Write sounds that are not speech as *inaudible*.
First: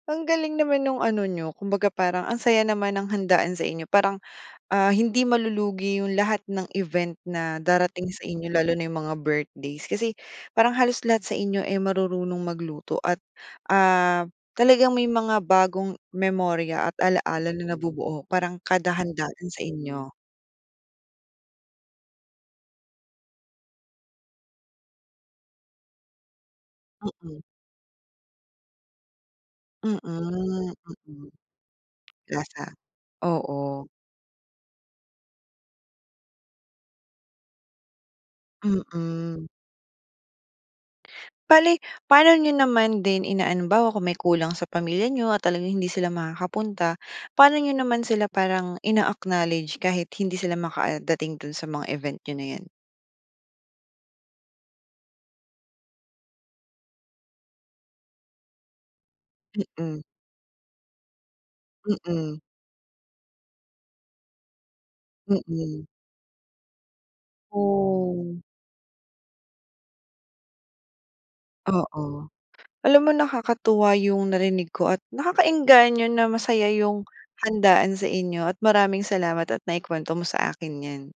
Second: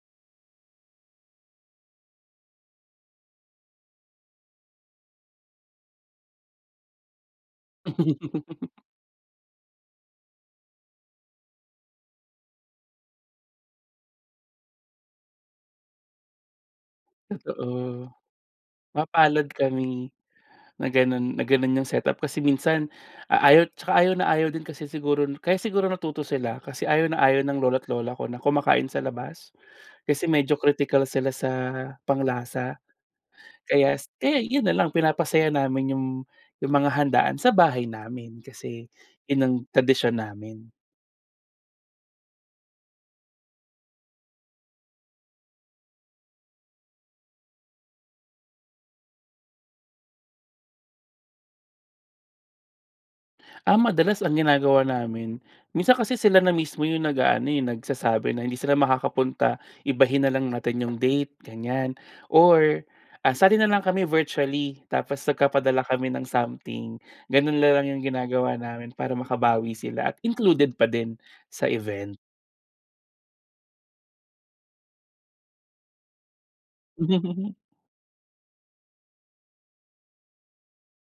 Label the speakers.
Speaker 1: Ang galing naman nung ano niyo kumbaga parang ang saya naman ng handaan sa inyo parang, ah, hindi malulugi yung lahat ng event na darating sa inyo lalo
Speaker 2: *laughs*
Speaker 1: na yung mga birthdays kasi parang halos lahat sa inyo, eh, marurunong magluto at, ah, talagang may mga bagong memorya at ala-ala na
Speaker 2: Totoo.
Speaker 1: nabubuo, parang kada handa
Speaker 2: Mapalad
Speaker 1: dun sa
Speaker 2: kami,
Speaker 1: inyo.
Speaker 2: na ganun na ganun yung set-up kasi minsan a ayaw, saka ayaw na ayaw din kasi siguro nu kaya siguro natuto sila, kasi ayaw na
Speaker 1: Mm.
Speaker 2: ayaw ng lolo't lola ko na kumakain sa labas.
Speaker 1: Mm,
Speaker 2: Kasi medyo kritikal
Speaker 1: mm,
Speaker 2: sila sa
Speaker 1: lasa,
Speaker 2: pang-lasa.
Speaker 1: oo.
Speaker 2: Kaya s kaya yun na lang, pinapasaya namin yung yung mga handaan sa bahay namin, kasi yun
Speaker 1: Mm.
Speaker 2: ang tradisyon namin.
Speaker 1: Bale paano niyo naman din inaano, halimbawa kung may kulang sa pamilya niyo at talagang hindi sila makakapunta, paano niyo naman sila parang ina-acknowledge kahit hindi sila makadating dun sa mga event niyo na yan?
Speaker 2: Ah, madalas ang ginagawa namin, minsan kasi sila na mismo yung nag-aano, eh, nag-sasabi na hindi sila makakapunta.
Speaker 1: Mm.
Speaker 2: Ibahin na lang natin yung date ganiyan
Speaker 1: Mm.
Speaker 2: or, ah, sali na lang kami virtually, tapos nagpapadala
Speaker 1: Mm.
Speaker 2: kami ng something, ganun na lang yung
Speaker 1: Oh.
Speaker 2: ginagawa namin para makabawi sila at included pa din sa event.
Speaker 1: Oo. Alam mo nakakatuwa yung narinig ko at nakaka-engganyo na masaya yung
Speaker 2: *chuckles*
Speaker 1: handaan sa inyo at maraming salamat at nai-kwento mo sa akin yan.